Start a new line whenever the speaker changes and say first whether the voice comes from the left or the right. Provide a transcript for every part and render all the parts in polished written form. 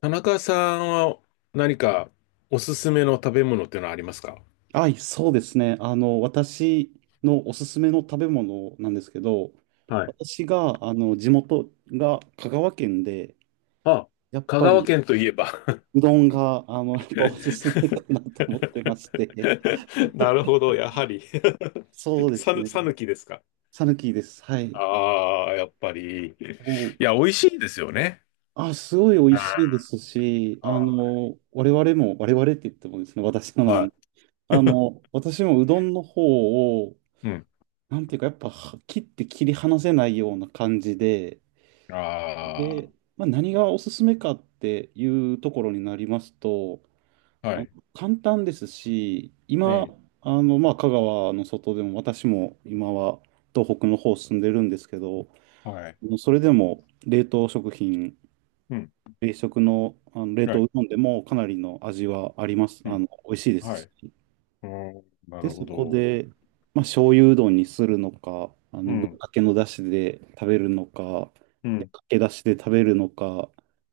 left: 田中さんは何かおすすめの食べ物っていうのはありますか？
right: はい、そうですね。私のおすすめの食べ物なんですけど、
left: はい。
right: 私が、地元が香川県で、
left: あ、
right: やっ
left: 香
right: ぱ
left: 川
right: り
left: 県といえば。
right: うどんが、やっぱおすすめかなと思ってまして、
left: なるほど、やはり
right: そう ですね。
left: さぬきですか？
right: さぬきです。はい。
left: ああ、やっぱり。い
right: もう、
left: や、美味しいですよね。
right: あ、すごい美味しいで
left: あ
right: すし、我々も、我々って言ってもですね、私のな
left: あ、
right: の
left: は
right: で、私もうどんの方を、
left: い。うん。
right: なんていうか、やっぱは切って切り離せないような感じで、
left: あ
right: で、まあ、何がおすすめかっていうところになりますと、
left: あ、
right: あ
left: は
right: の
left: い。
right: 簡単ですし、
left: え
right: 今、
left: え、
right: まあ、香川の外でも、私も今は東北の方住んでるんですけど、
left: はい。
right: それでも冷凍食品、
left: うん、
right: 冷食の、冷
left: は
right: 凍
left: い。
right: うどんでもかなりの味はあります、
left: うん、
right: 美味しいで
left: は
right: す
left: い。
right: し、
left: うん、な
right: で、
left: るほ
right: そこ
left: ど。
right: で、まあ、醤油うどんにするのか、
left: う
right: ぶっ
left: ん、
right: かけのだしで食べるのか、
left: う
right: で
left: ん、
right: かけだしで食べるのか、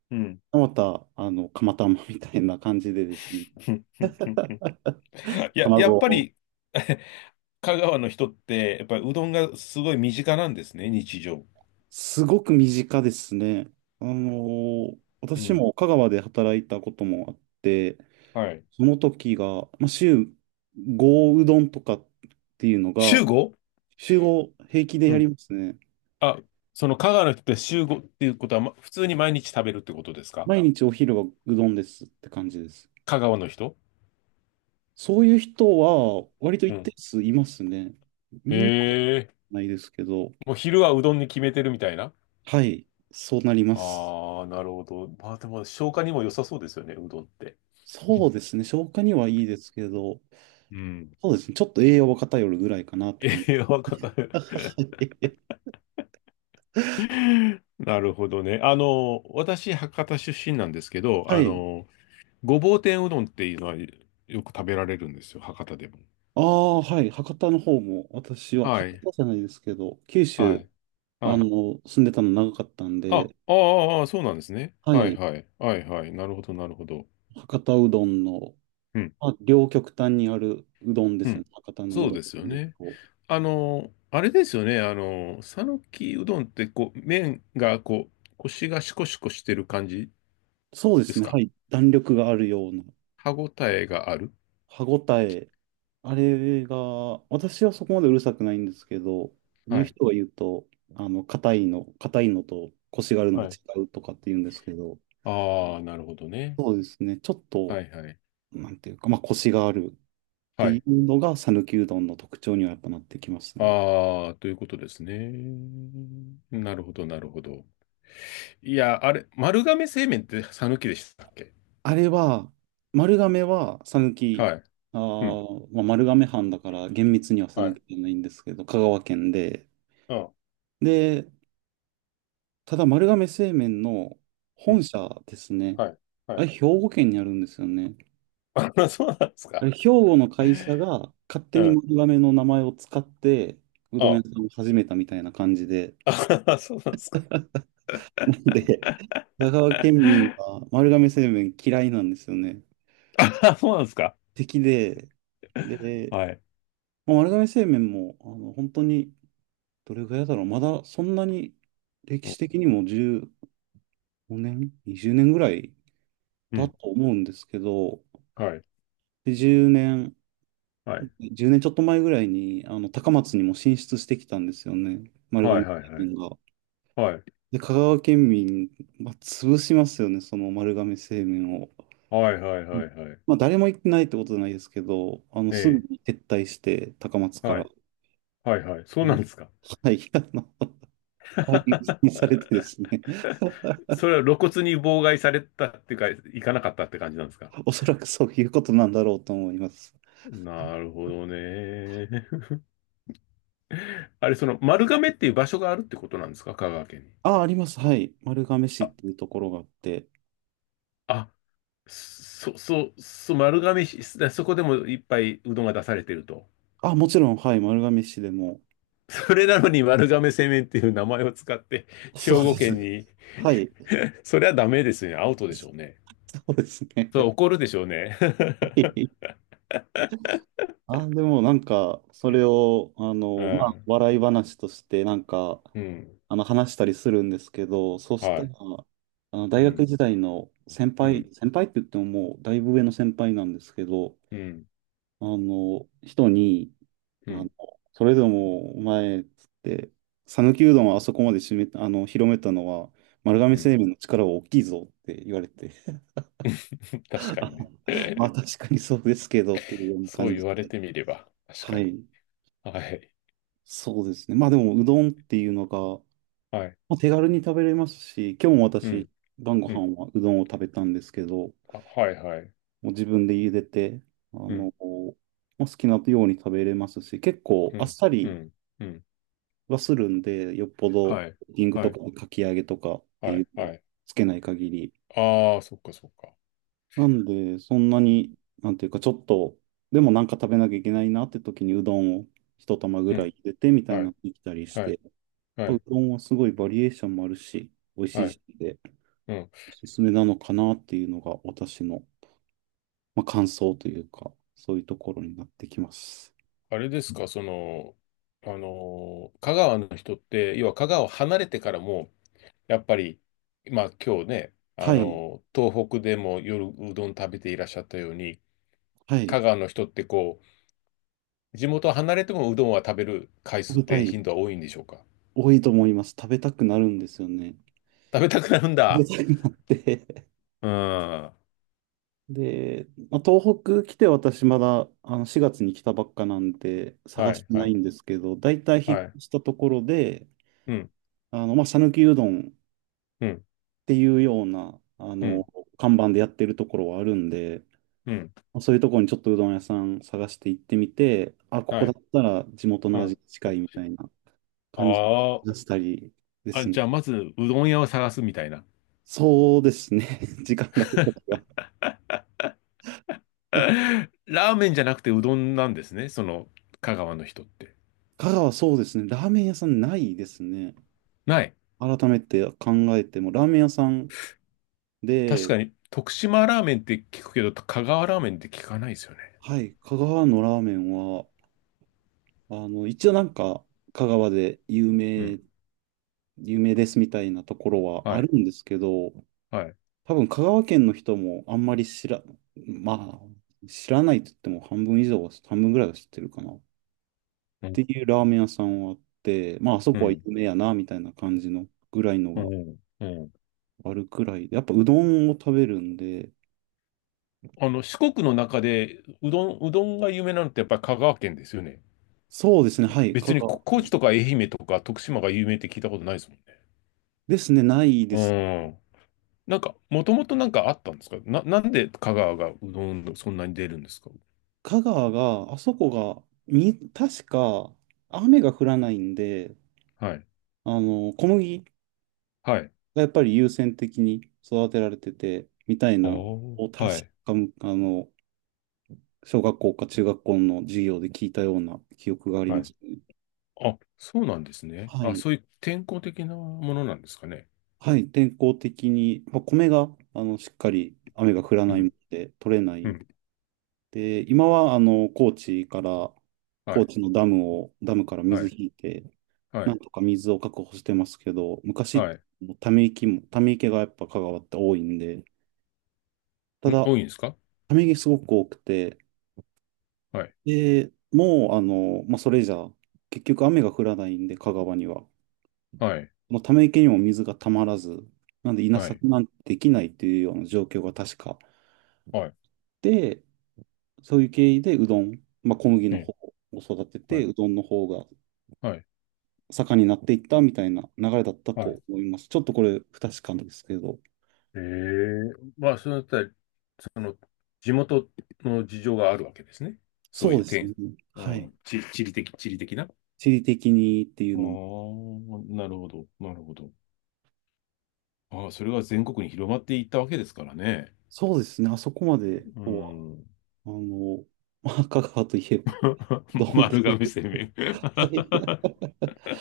left: うん。
right: また、釜玉みたいな感じでですね、卵
left: やっぱ
right: を、
left: り 香川の人って、やっぱりうどんがすごい身近なんですね、日常。
right: すごく身近ですね。あの
left: う
right: 私
left: ん。
right: も香川で働いたこともあって、
left: はい。
right: その時が、まあ、週5うどんとかっていうのが、
left: 週ご。
right: 週5平気で
left: う
right: やり
left: ん。
right: ますね。
left: あ、その香川の人って週ごっていうことは、ま、普通に毎日食べるってことですか？
right: 毎日お昼はうどんですって感じです。
left: 香川の人。
right: そういう人は、割と
left: う
right: 一定
left: ん。
right: 数いますね。みんな
left: へえ。
right: ないですけど、
left: もう昼はうどんに決めてるみたいな。
right: はい、そうなります。
left: ああ、なるほど。まあでも消化にも良さそうですよね、うどんって。
right: そうですね。消化にはいいですけど、
left: うん。
right: そうですね。ちょっと栄養は偏るぐらいかなっ て感じ。
left: 栄養った なるほどね。あの、私、博多出身なんですけど、
right: は
left: あ
right: い。
left: の、ごぼう天うどんっていうのはよく食べられるんですよ、博多でも。
right: ああ、はい。博多の方も、私は、
left: は
right: 博
left: い、
right: 多じゃないですけど、九
left: は
right: 州、
left: い、は
right: あの、
left: い。
right: 住んでたの長かったん
left: あ、あ
right: で、
left: あ、ああそうなんですね。
right: は
left: はい、
right: い。
left: はい、はい、はい。なるほど、なるほど。
right: 博多うどんの、
left: うん、
right: まあ、両極端にあるうどんで
left: う
right: すよ
left: ん。
right: ね。博多のう
left: そう
right: どんっ
left: ですよ
right: ていう
left: ね。
right: と
left: あの、あれですよね。あの、讃岐うどんって、こう、麺が、こう、腰がシコシコしてる感じ
right: そうで
left: で
right: す
left: す
right: ね。は
left: か？
right: い。弾力があるような、
left: 歯ごたえがある。
right: 歯ごたえ、あれが、私はそこまでうるさくないんですけど、
left: は
right: 言う
left: い、
right: 人が言うと、硬いのと腰があるのは
left: はい。
right: 違うとかって言うんですけど、
left: ああ、なるほどね。
right: そうですね、ちょっと、
left: はい、はい、
right: なんていうか、まあ、腰があるって
left: は
right: い
left: い。
right: うのが、讃岐うどんの特徴にはやっぱなってきますね。
left: ああ、ということですね。なるほど、なるほど。いや、あれ、丸亀製麺って讃岐でしたっけ？
right: あれは、丸亀は讃岐、
left: はい。うん。
right: まあ、丸亀藩だから厳密には
left: は
right: 讃
left: い。
right: 岐じゃないんですけど、香川県で、
left: うん。
right: で、ただ丸亀製麺の
left: う
right: 本
left: ん。
right: 社ですね。
left: はい。は
right: あれ、
left: い。
right: 兵庫県にあるんですよね。
left: あ、そうなんです
right: あ
left: か。
right: れ、兵庫の会社が勝手
left: う
right: に
left: ん。
right: 丸亀の名前を使って、うどん屋
left: あ、
right: さんを始めたみたいな感じで。
left: あ、そうなんですか。
right: なんで、香川県民は 丸亀製麺嫌いなんですよね。
left: あ、そうなんですか。
right: 敵で、で、
left: はい。
right: まあ丸亀製麺も、本当に、どれぐらいだろう、まだそんなに歴
left: うん。
right: 史的にも15年、20年ぐらい
left: う
right: だ
left: ん。
right: と思うんですけど、
left: はい。
right: で10年
left: はい。
right: 10年ちょっと前ぐらいに、高松にも進出してきたんですよね。丸
left: は
right: 亀
left: い。はい。
right: 製
left: はい。
right: 麺が。
left: はい。
right: で、香川県民、まあ、潰しますよね、その丸亀製麺を。
left: はい。はい。
right: う
left: は
right: ん
left: い。はい。
right: まあ、誰も行ってないってことじゃないですけど、
left: え
right: すぐ
left: え。
right: に撤退して、高松か
left: は
right: ら。
left: い。はい。はい。そう
right: う
left: な
right: ん
left: んですか。
right: はい、解任に されてですね。
left: それは露骨に妨害されたっていうか、行かなかったって感じなんですか？
right: おそらくそういうことなんだろうと思います。
left: なるほどね。あれ、その丸亀っていう場所があるってことなんですか、香川県に？
right: あ、あります。はい。丸亀市っ
left: あ、
right: ていうところがあって。
left: あ、そ、そ、そ、丸亀市、だそこでもいっぱいうどんが出されてると。
right: あ、もちろん、はい。丸亀市でも。
left: それなのに丸亀製麺っていう名前を使って兵
right: そうで
left: 庫県
right: す。
left: に。
right: はい。
left: それはダメですよね。アウトでしょうね。
right: そうですね。
left: それ 怒るでしょうね。
right: は いあ、でもなんか、それを、
left: う
right: まあ、
left: ん。
right: 笑い話として、なんか、
left: うん。
right: 話したりするんですけど、そうし
left: は
right: たら、
left: い。
right: 大
left: う
right: 学
left: ん。
right: 時代の先
left: うん。
right: 輩、先輩って言ってももう、だいぶ上の先輩なんですけど、
left: うん。
right: 人に、
left: う
right: あ
left: ん。
right: の、それでも、お前、っつって、讃岐うどんをあそこまで締めた、広めたのは、丸亀
left: うん。
right: 製麺の力は大きいぞって言われて、
left: 確
right: あ
left: かにね
right: まあ、確かにそうですけど、っていうような
left: そう
right: 感
left: 言
right: じ
left: われ
right: で。
left: てみれば、確
right: は
left: かに。
right: い、
left: はい。
right: そうですね。まあでも、うどんっていうのが、
left: はい。
right: まあ、手軽に食べれますし、今日も
left: う
right: 私、
left: ん。
right: 晩ご
left: うん。
right: 飯はうどんを食べたんですけど、も
left: あ、はい、はい。
right: う自分で茹でて、あ
left: うん。
right: の、まあ、好きなように食べれますし、結構
left: う
right: あっ
left: ん、
right: さ
left: う
right: り
left: ん、うん。
right: はするんで、よっぽど、
left: はい、
right: リング
left: は
right: とか
left: い、
right: かき揚げとかって
left: は
right: いう
left: い、
right: の
left: は
right: を
left: い。
right: つけない限り。
left: ああ、そっか、そっか。
right: なんで、そんな
left: うん、
right: に、なんていうか、ちょっと、でもなんか食べなきゃいけないなって時にうどんを一玉ぐ
left: う
right: らい
left: ん。
right: 茹でてみたい
left: は
right: なの
left: い、
right: できたりし
left: はい、
right: て、
left: は
right: ぱう
left: い、
right: どんはすごいバリエーションもあるし、美味し
left: は
right: い
left: い。
right: しで、
left: うん。
right: おすすめなのかなっていうのが私の、まあ、感想というか、そういうところになってきます。
left: あれですか、その、あのー香川の人って、要は香川を離れてからも、やっぱり、まあ今日ね、あ
right: はい、
left: のー東北でも夜うどん食べていらっしゃったように、
right: はい、
left: 香川の人ってこう、地元を離れてもうどんは食べる回
right: 食
left: 数っ
right: べた
left: て
right: い、
left: 頻度は多いんでしょうか？
right: 多いと思います。食べたくなるんですよね。
left: 食べたくなるん
right: 食
left: だ。
right: べたくなって。
left: うん。は
right: で、まあ、東北来て私まだ4月に来たばっかなんで
left: い、
right: 探してな
left: は
right: い
left: い、
right: んですけど、大体引
left: は
right: っ
left: い。
right: 越したところで、
left: うん、
right: まあ、讃岐うどんっ
left: うん。
right: ていうような、
left: うん、
right: 看板でやってるところはあるんで、
left: うん、
right: そういうところにちょっとうどん屋さん探して行ってみて、あ、ここ
left: は
right: だ
left: い、
right: ったら地元
left: う
right: の味
left: ん。
right: に近いみたいな感じ
left: あ
right: 出したりで
left: あ、あ、
right: すね。
left: じゃあまずうどん屋を探すみたいな。
right: そうですね。時間があるときは。
left: ラーメンじゃなくてうどんなんですね、その香川の人って。
right: 香川そうですね。ラーメン屋さんないですね。
left: ない。
right: 改めて考えても、ラーメン屋さん
left: 確
right: で、
left: かに、徳島ラーメンって聞くけど、香川ラーメンって聞かないですよね。
right: はい、香川のラーメンは、一応なんか、香川で有
left: うん。
right: 名、有名ですみたいなところは
left: は
right: あ
left: い。
right: るんですけど、
left: はい。
right: 多分香川県の人もあんまり知ら、まあ、知らないと言っても半分以上は、半分ぐらいは知ってるかな。っ
left: うん。
right: ていうラーメン屋さんはあって、まあ、あそ
left: う
right: こは有
left: ん。
right: 名やな、みたいな感じのぐらいの
left: う
right: が
left: ん。うん。
right: あるくらいで、やっぱうどんを食べるんで、
left: あの、四国の中で、うどんが有名なのってやっぱり香川県ですよね。
right: そうですね、はい、香
left: 別に
right: 川
left: こ高知とか愛媛とか徳島が有名って聞いたことないですもん
right: ですね、ないです。
left: ね。うん。なんか、もともとなんかあったんですかな、なんで香川がうどんそんなに出るんですか？
right: 香川が、あそこが、み、確か雨が降らないんで、
left: はい。
right: 小麦
left: はい。
right: がやっぱり優先的に育てられてて、みたい
left: あ
right: な、を
left: あ、
right: 確
left: はい。
right: か、あの、小学校か中学校の授業で聞いたような記憶があり
left: は
right: ま
left: い。
right: すね。
left: あ、そうなんですね。
right: は
left: あ、
right: い。
left: そういう天候的なものなんですかね。
right: はい。天候的に、まあ、米が、しっかり雨が降ら
left: う
right: ないの
left: ん。
right: で取れな
left: う
right: い。
left: ん。
right: で、今は、高知から、
left: は
right: 高
left: い。
right: 知のダムを、ダムから
left: は
right: 水
left: い。
right: 引いて、
left: は
right: なん
left: い。
right: とか水を確保してますけど、昔、
left: は
right: ため池も、ため池がやっぱ香川って多いんで、た
left: い。ん、
right: だ、
left: 多いんですか？
right: ため池すごく多くて、
left: はい。
right: で、もう、まあ、それじゃ、結局雨が降らないんで、香川には。
left: はい。
right: まあ、ため池にも水がたまらず、なんで稲
left: はい。
right: 作なんてできないっていうような状況が確か。
left: はい。
right: で、そういう経緯でうどん、まあ、小麦
left: う
right: の
left: ん。
right: 方を育て
left: は
right: て、
left: い。
right: うどんの方が
left: はい。
right: 盛んになっていったみたいな流れだった
left: は
right: と
left: い。
right: 思います。ちょっとこれ不確かなんですけど。
left: ええ。まあ、そのあたり、その、地元の事情があるわけですね。そう
right: そ
left: い
right: う
left: う
right: ですね。
left: 天、う
right: はい。
left: ん、地理的、地理的な。
right: 地理的にってい
left: あ
right: うのも。
left: あ、なるほど、なるほど。ああ、それが全国に広まっていったわけですからね。
right: そうですね。あそこまで
left: う
right: とは、
left: ん。
right: あの、まあ、香川といえば、うど んって、
left: 丸亀製麺 ち
right: はい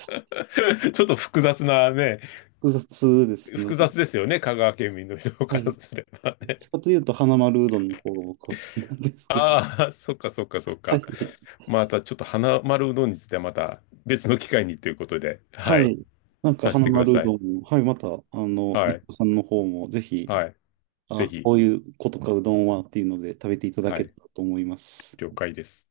left: ょっと複雑なね、
right: 複雑ですね。
left: 複雑ですよね、香川県民の人
right: は
left: から
right: い。
left: すれば
right: どっ
left: ね。
right: ちかというと、花丸うどんの方が僕は好きなんで すけど。
left: ああ、そ っ
right: は
left: か。
right: い。
left: またちょっと花丸うどんについてはまた別の機会にということで、は
right: は
left: い、
right: い。なんか、
left: させ
right: 花
left: てくだ
right: 丸う
left: さい。
right: どんも、はい、また、伊
left: は
right: 藤
left: い、
right: さんの方も、ぜひ、
left: はい、ぜ
right: あ、
left: ひ、
right: こういうことか、うどんはっていうので、食べていただ
left: は
right: けた
left: い、
right: らと思います。
left: 了解です。